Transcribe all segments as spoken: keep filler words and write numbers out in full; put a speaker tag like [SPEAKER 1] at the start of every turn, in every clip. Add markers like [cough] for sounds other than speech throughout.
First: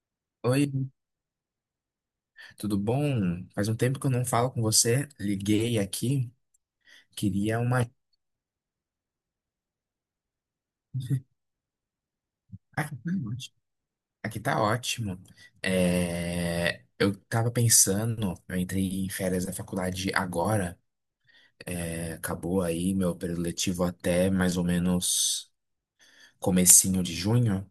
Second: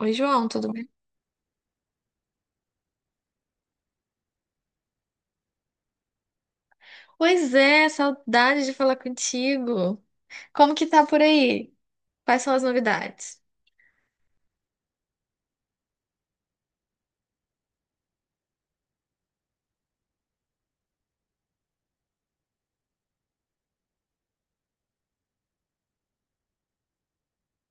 [SPEAKER 1] Oi, João, tudo bem?
[SPEAKER 2] Oi, tudo bom? Faz um tempo que eu não falo com você. Liguei aqui,
[SPEAKER 1] Pois
[SPEAKER 2] queria
[SPEAKER 1] é,
[SPEAKER 2] uma.
[SPEAKER 1] saudade de falar contigo. Como que tá por aí? Quais são as
[SPEAKER 2] Aqui tá
[SPEAKER 1] novidades?
[SPEAKER 2] ótimo. Aqui tá ótimo. É, Eu tava pensando, eu entrei em férias da faculdade agora. É, Acabou aí meu período letivo até mais ou menos comecinho de junho.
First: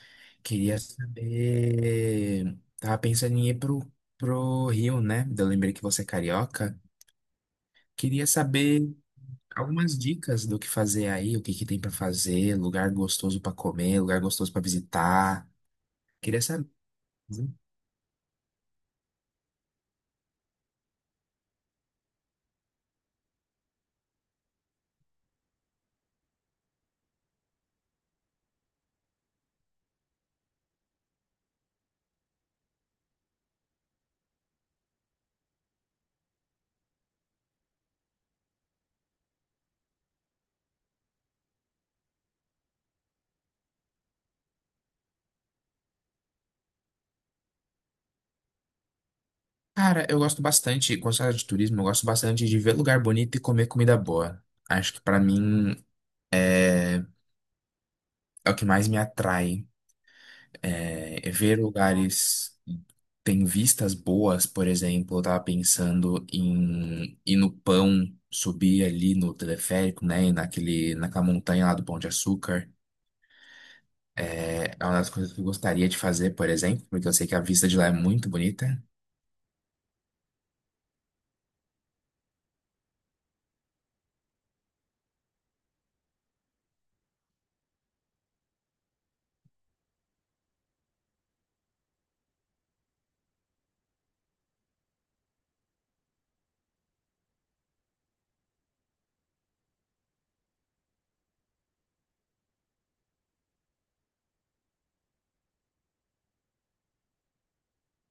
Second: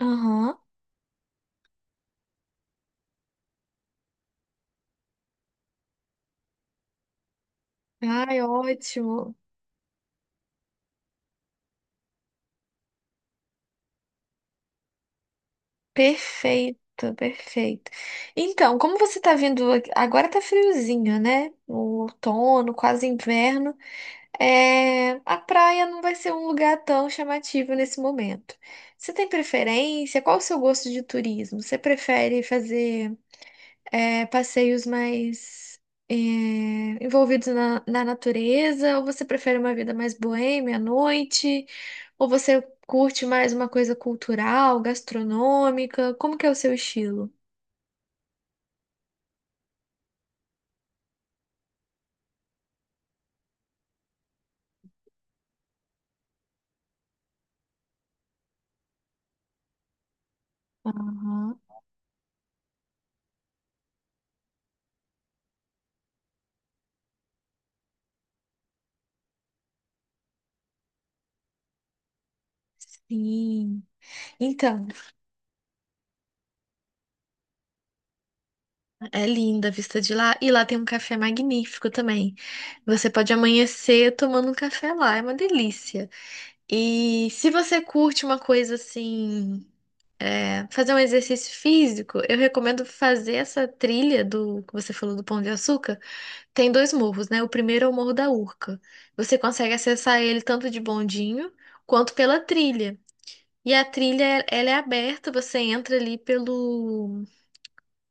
[SPEAKER 1] Aham.
[SPEAKER 2] Queria saber. Tava pensando em ir pro, pro Rio, né? Eu lembrei que você é carioca. Queria
[SPEAKER 1] Ai,
[SPEAKER 2] saber
[SPEAKER 1] ótimo.
[SPEAKER 2] algumas dicas do que fazer aí, o que que tem pra fazer, lugar gostoso pra comer, lugar gostoso pra visitar. Queria saber,
[SPEAKER 1] Perfeito,
[SPEAKER 2] viu?
[SPEAKER 1] perfeito. Então, como você tá vindo, aqui- agora tá friozinho, né? O outono, quase inverno. É... A praia não vai ser um lugar tão chamativo nesse momento. Você tem preferência? Qual o seu gosto de turismo? Você prefere fazer é, passeios mais é, envolvidos na, na natureza? Ou você prefere uma vida mais boêmia à noite? Ou você curte mais uma coisa cultural, gastronômica? Como que é o seu estilo?
[SPEAKER 2] Cara, eu gosto bastante, quando se fala de turismo, eu gosto bastante de ver lugar bonito e comer comida boa. Acho que pra mim é, é o que mais me atrai. É, é
[SPEAKER 1] Aham.
[SPEAKER 2] ver lugares que têm vistas boas. Por exemplo, eu tava pensando em ir no Pão, subir ali no teleférico, né, naquele, naquela montanha lá do Pão de Açúcar.
[SPEAKER 1] Sim.
[SPEAKER 2] É é
[SPEAKER 1] Então,
[SPEAKER 2] uma das coisas que eu gostaria de fazer, por exemplo, porque eu sei que a vista de lá é muito bonita.
[SPEAKER 1] é linda a vista de lá. E lá tem um café magnífico também. Você pode amanhecer tomando um café lá, é uma delícia. E se você curte uma coisa assim, é, fazer um exercício físico, eu recomendo fazer essa trilha do que você falou do Pão de Açúcar. Tem dois morros, né? O primeiro é o Morro da Urca. Você consegue acessar ele tanto de bondinho quanto pela trilha. E a trilha, ela é aberta, você entra ali pelo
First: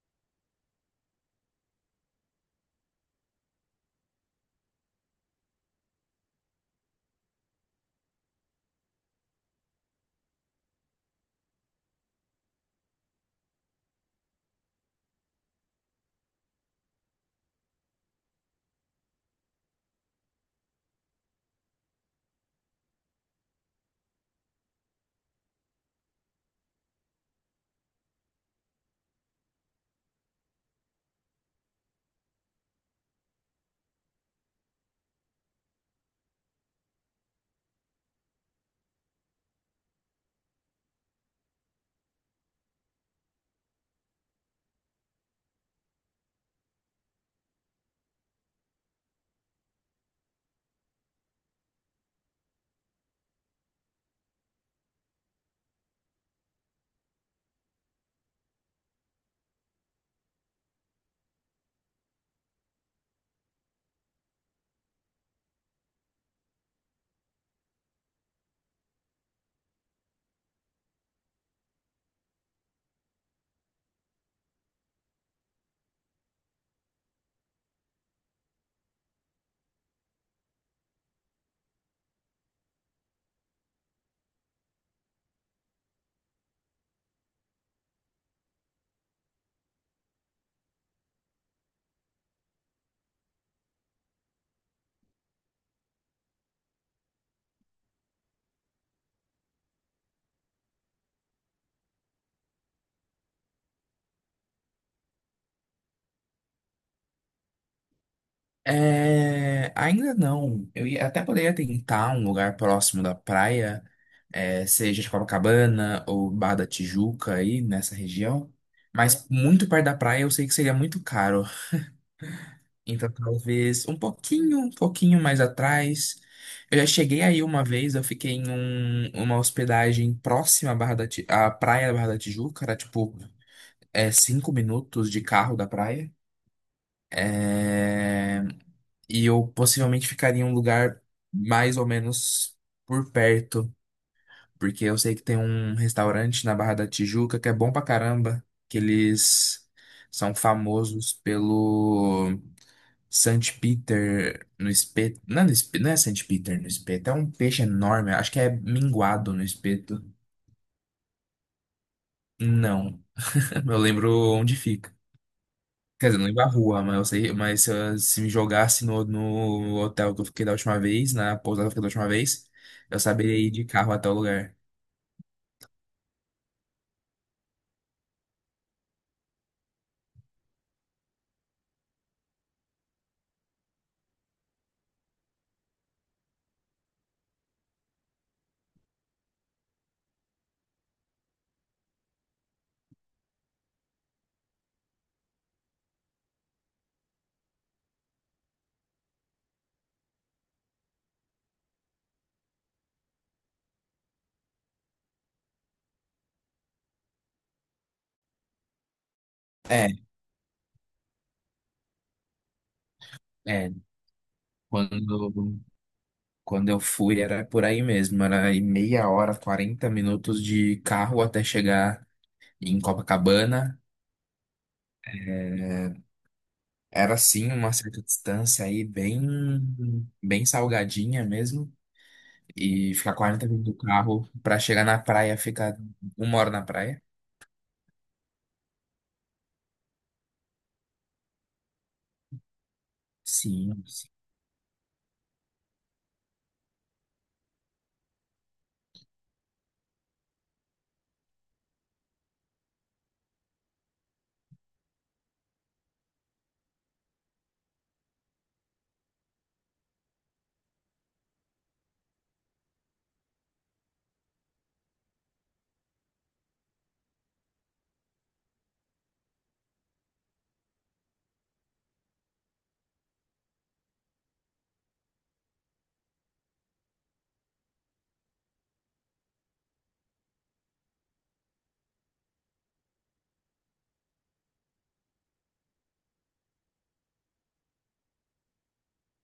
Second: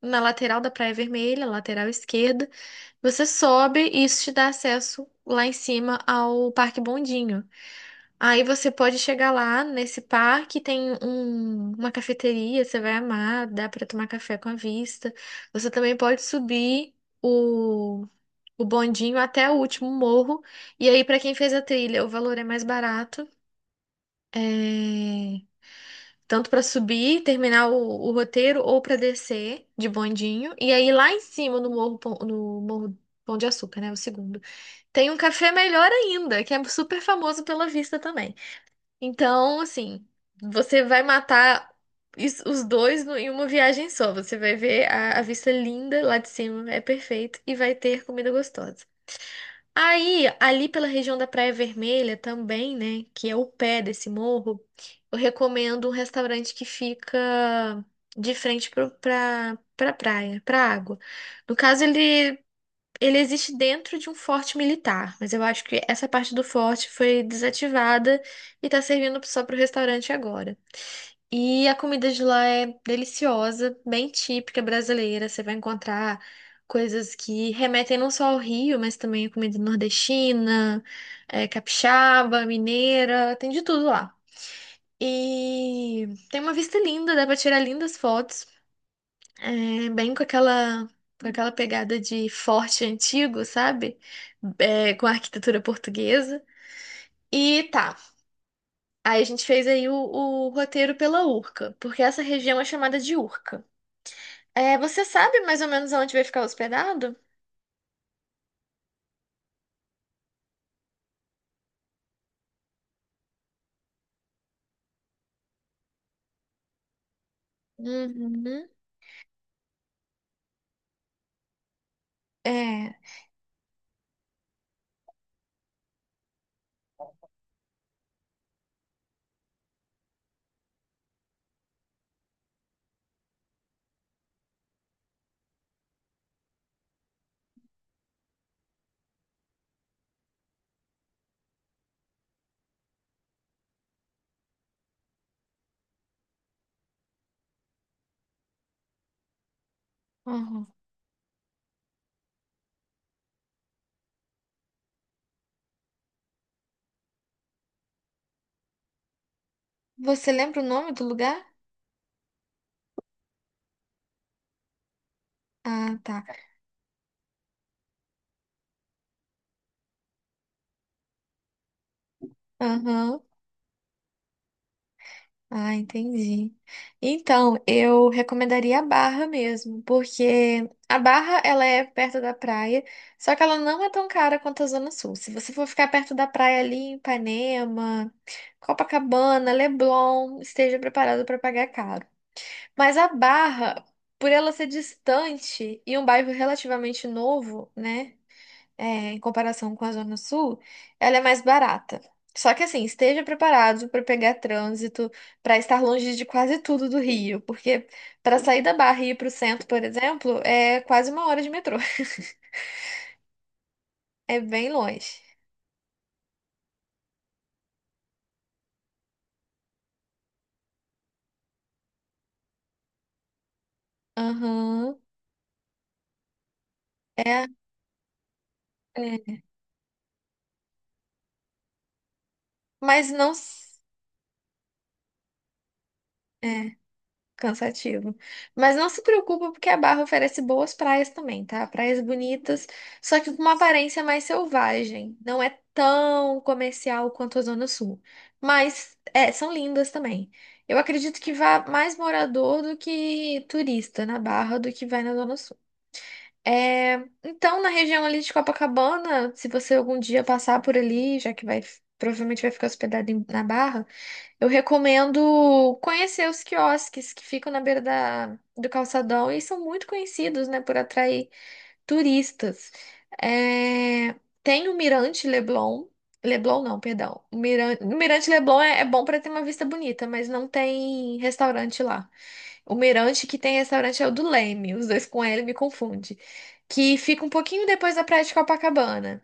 [SPEAKER 1] na lateral da Praia Vermelha, lateral esquerda. Você sobe e isso te dá acesso lá em cima ao Parque Bondinho. Aí você pode chegar lá nesse parque, tem um- uma cafeteria, você vai amar, dá para tomar café com a vista. Você também pode subir o, o bondinho até o último morro. E aí, para quem fez a trilha, o valor é mais barato, é, tanto para subir, terminar o, o roteiro, ou para descer de bondinho. E aí, lá em cima, no morro, Pão- no morro Pão de Açúcar, né? O segundo, tem um café melhor ainda, que é super famoso pela vista também. Então, assim, você vai matar is- os dois no- em uma viagem só. Você vai ver a, a vista linda lá de cima, é perfeito, e vai ter comida gostosa. Aí, ali pela região da Praia Vermelha também, né, que é o pé desse morro, eu recomendo um restaurante que fica de frente pro, pra, pra praia, pra água. No caso, ele ele existe dentro de um forte militar, mas eu acho que essa parte do forte foi desativada e tá servindo só pro restaurante agora. E a comida de lá é deliciosa, bem típica brasileira. Você vai encontrar coisas que remetem não só ao Rio, mas também a comida nordestina, eh, capixaba, mineira, tem de tudo lá. E tem uma vista linda, dá pra tirar lindas fotos. É, bem com aquela, com aquela pegada de forte antigo, sabe? É, com a arquitetura portuguesa. E tá, aí a gente fez aí o, o roteiro pela Urca, porque essa região é chamada de Urca. É, você sabe mais ou menos onde vai ficar hospedado?
[SPEAKER 2] É, ainda não. Eu ia- até poderia tentar um lugar próximo da praia, é, seja de Copacabana ou Barra da Tijuca aí nessa região.
[SPEAKER 1] Uhum.
[SPEAKER 2] Mas muito perto da praia eu sei que seria muito caro.
[SPEAKER 1] É.
[SPEAKER 2] Então, talvez um pouquinho, um pouquinho mais atrás. Eu já cheguei aí uma vez, eu fiquei em um- uma hospedagem próxima à Barra da Ti- à praia da Barra da Tijuca, era tipo é, cinco minutos de carro da praia. É, e eu possivelmente ficaria em um lugar mais ou menos por perto, porque eu sei que tem um restaurante na Barra da Tijuca que é bom pra caramba, que eles são
[SPEAKER 1] Uhum.
[SPEAKER 2] famosos pelo Saint Peter no espeto. Não, é no espeto, não é Saint Peter no espeto, é um peixe enorme. Acho que é minguado no espeto.
[SPEAKER 1] Você lembra o nome do lugar?
[SPEAKER 2] Não. [laughs] Eu lembro onde fica.
[SPEAKER 1] Ah,
[SPEAKER 2] Quer dizer,
[SPEAKER 1] tá.
[SPEAKER 2] não lembro a rua, mas eu sei, mas se, eu- se me jogasse no, no hotel que eu fiquei da última vez, na pousada que eu fiquei da última vez, eu
[SPEAKER 1] Aham.
[SPEAKER 2] saberia ir de carro até o lugar.
[SPEAKER 1] Ah, entendi. Então, eu recomendaria a Barra mesmo, porque a Barra ela é perto da praia, só que ela não é tão cara quanto a Zona Sul. Se você for ficar perto da praia ali em Ipanema, Copacabana, Leblon, esteja preparado para pagar caro. Mas a Barra, por ela ser distante e um bairro relativamente novo, né? é, Em comparação com a Zona Sul, ela é mais barata. Só que assim, esteja preparado para pegar trânsito, para estar longe de quase tudo do Rio, porque para sair da Barra e ir para o centro, por
[SPEAKER 2] É,
[SPEAKER 1] exemplo, é quase uma hora de metrô. [laughs]
[SPEAKER 2] é.
[SPEAKER 1] É bem longe.
[SPEAKER 2] Quando, quando eu fui era por aí mesmo, era aí meia hora, quarenta minutos de carro até chegar em Copacabana.
[SPEAKER 1] Aham.
[SPEAKER 2] É, Era
[SPEAKER 1] É,
[SPEAKER 2] sim uma certa distância aí, bem,
[SPEAKER 1] é.
[SPEAKER 2] bem salgadinha mesmo. E
[SPEAKER 1] Mas
[SPEAKER 2] ficar
[SPEAKER 1] não.
[SPEAKER 2] quarenta minutos do
[SPEAKER 1] s-
[SPEAKER 2] carro pra chegar na praia, ficar uma hora na
[SPEAKER 1] é.
[SPEAKER 2] praia.
[SPEAKER 1] Cansativo. Mas não se preocupa, porque a Barra oferece boas praias também, tá? Praias bonitas, só que com uma
[SPEAKER 2] Sim,
[SPEAKER 1] aparência
[SPEAKER 2] sim.
[SPEAKER 1] mais selvagem. Não é tão comercial quanto a Zona Sul. Mas é, são lindas também. Eu acredito que vá mais morador do que turista na Barra do que vai na Zona Sul. É, então, na região ali de Copacabana, se você algum dia passar por ali, já que vai, provavelmente vai ficar hospedado em- na Barra. Eu recomendo conhecer os quiosques que ficam na beira da, do calçadão e são muito conhecidos, né, por atrair turistas. É, Tem o Mirante Leblon. Leblon não, perdão. O Miran- o Mirante Leblon é, é bom para ter uma vista bonita, mas não tem restaurante lá. O Mirante que tem restaurante é o do Leme, os dois com L me confunde, que fica um pouquinho depois da Praia de Copacabana.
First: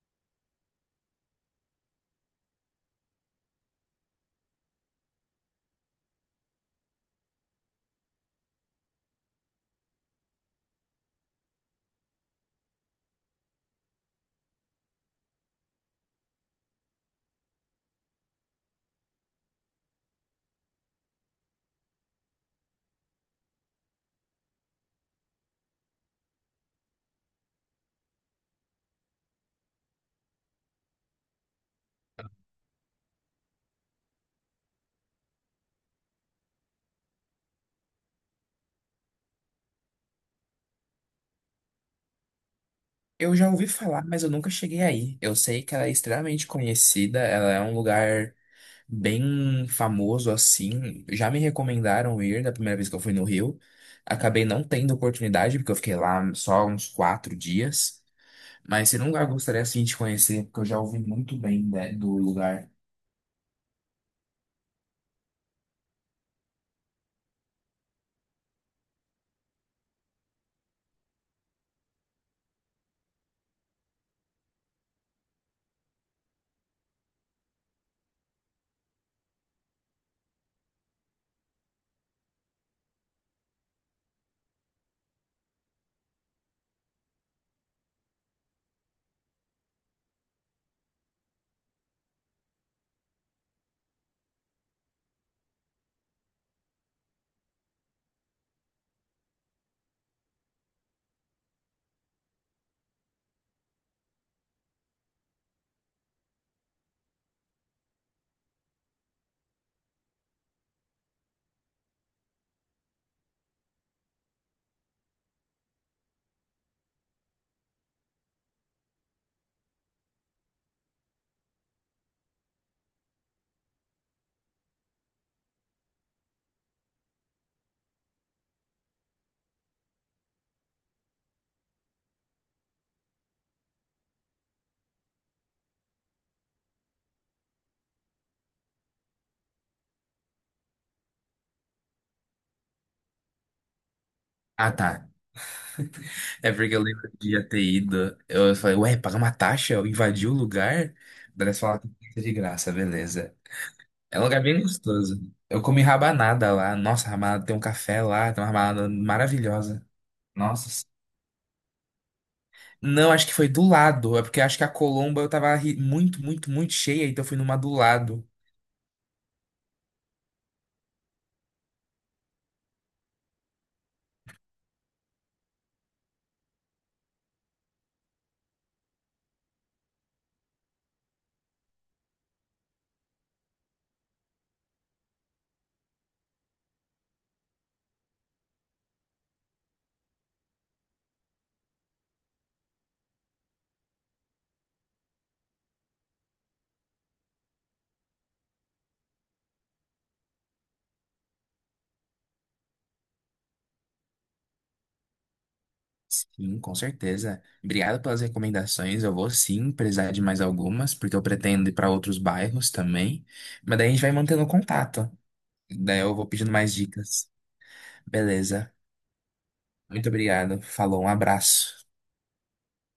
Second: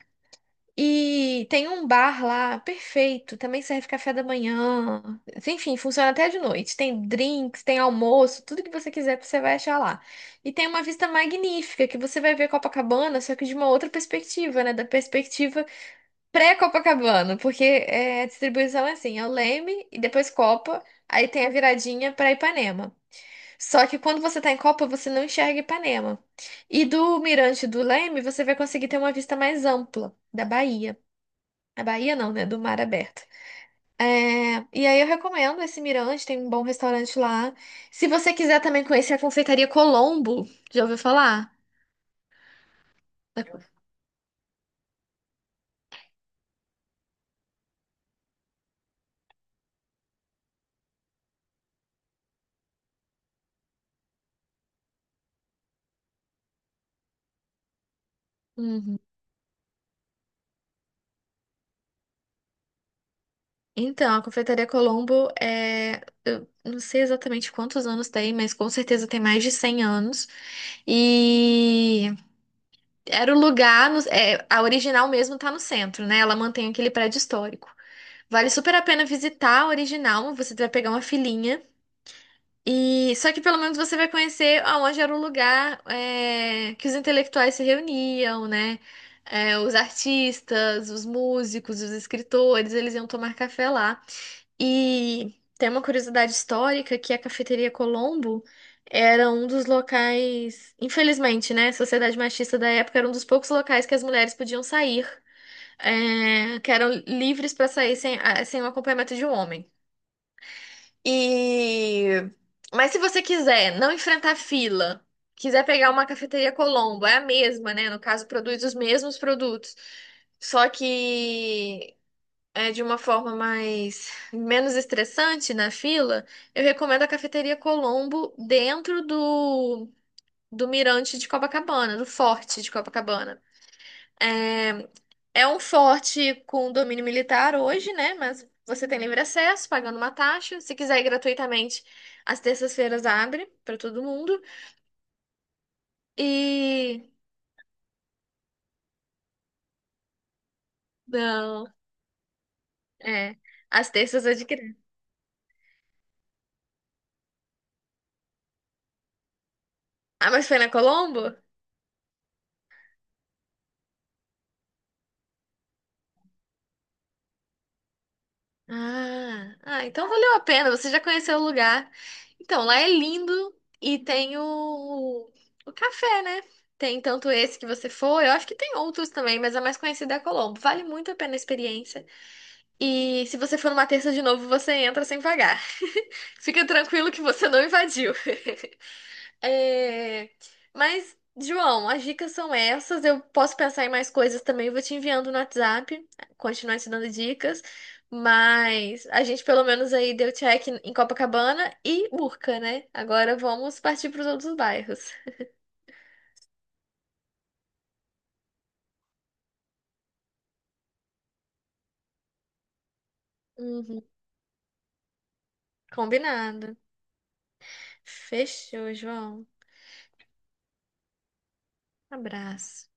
[SPEAKER 1] E tem um bar lá, perfeito, também serve café da manhã. Enfim, funciona até de noite. Tem drinks, tem almoço, tudo que você quiser você vai achar lá. E tem uma vista magnífica que você vai ver Copacabana, só que de uma outra perspectiva, né? Da perspectiva pré-Copacabana, porque é, a distribuição é assim, é o Leme e depois Copa, aí tem a viradinha para Ipanema. Só que quando você tá em Copa, você não enxerga Ipanema. E do mirante do Leme, você vai conseguir ter uma vista mais ampla da Bahia. A Bahia não, né? Do mar aberto. É, e aí eu recomendo esse Mirante, tem um bom restaurante lá. Se você quiser também conhecer a Confeitaria Colombo, já ouviu falar?
[SPEAKER 2] Eu já ouvi falar, mas eu nunca cheguei aí. Eu sei que ela é extremamente conhecida, ela é um lugar bem famoso assim. Já me recomendaram ir da primeira vez que eu fui no Rio. Acabei não tendo oportunidade, porque eu fiquei lá só uns quatro dias. Mas se
[SPEAKER 1] Uhum.
[SPEAKER 2] não lugar eu gostaria assim de conhecer, porque eu já ouvi muito bem, né, do lugar.
[SPEAKER 1] Então, a Confeitaria Colombo é. Eu não sei exatamente quantos anos tem, mas com certeza tem mais de cem anos. E era o lugar. no- é, a original mesmo tá no centro, né? Ela mantém aquele prédio histórico. Vale super a pena visitar a original, você vai pegar uma filinha. E só que pelo menos você vai conhecer aonde era o lugar é, que os intelectuais se reuniam, né? É, os artistas, os músicos, os escritores, eles iam tomar café lá. E tem uma curiosidade histórica que a Cafeteria Colombo era um dos locais, infelizmente, né? A sociedade machista da época era um dos poucos locais que as mulheres podiam sair, é, que eram livres para sair sem, ah, sem o acompanhamento de um homem. E mas se você quiser não enfrentar fila, quiser pegar uma cafeteria Colombo, é a mesma, né? No caso, produz os mesmos produtos, só que é de uma forma mais menos estressante na fila. Eu recomendo a cafeteria Colombo dentro do do Mirante de Copacabana, do Forte de Copacabana. É, É um forte com domínio militar hoje, né? Mas você tem livre acesso, pagando uma taxa. Se quiser ir gratuitamente, às terças-feiras abre para todo mundo.
[SPEAKER 2] Ah, tá. É porque eu
[SPEAKER 1] E.
[SPEAKER 2] lembro de já ter ido. Eu falei, ué, pagar uma taxa? Eu invadi o lugar? Daí eles
[SPEAKER 1] Não,
[SPEAKER 2] falaram que é de graça,
[SPEAKER 1] é.
[SPEAKER 2] beleza.
[SPEAKER 1] Às
[SPEAKER 2] É um
[SPEAKER 1] terças é
[SPEAKER 2] lugar
[SPEAKER 1] de
[SPEAKER 2] bem
[SPEAKER 1] criança.
[SPEAKER 2] gostoso. Eu comi rabanada lá. Nossa, rabanada tem um café lá, tem uma rabanada maravilhosa.
[SPEAKER 1] Ah, mas foi na
[SPEAKER 2] Nossa.
[SPEAKER 1] Colombo?
[SPEAKER 2] Não, acho que foi do lado. É porque acho que a Colomba eu tava ri- muito, muito, muito cheia, então eu fui numa do lado.
[SPEAKER 1] Ah, ah, então valeu a pena. Você já conheceu o lugar. Então, lá é lindo e tem o, o café, né? Tem tanto esse que você foi, eu acho que tem outros também, mas a mais conhecida é a Colombo. Vale muito a pena a experiência. E se você for numa terça de novo, você entra sem pagar. Fica tranquilo que você não invadiu. [laughs] É, Mas, João, as dicas são essas. Eu posso pensar em mais coisas também. Vou te enviando no WhatsApp, continuar te dando dicas. Mas a gente pelo menos aí deu check em Copacabana e Urca, né? Agora vamos partir para os outros bairros.
[SPEAKER 2] Sim, com certeza. Obrigado pelas recomendações. Eu vou sim precisar de mais algumas, porque eu pretendo ir para outros bairros também. Mas daí a
[SPEAKER 1] Uhum,
[SPEAKER 2] gente vai mantendo contato. Daí eu vou pedindo
[SPEAKER 1] combinado.
[SPEAKER 2] mais dicas. Beleza.
[SPEAKER 1] Fechou, João.
[SPEAKER 2] Muito obrigado. Falou, um abraço.
[SPEAKER 1] Abraço.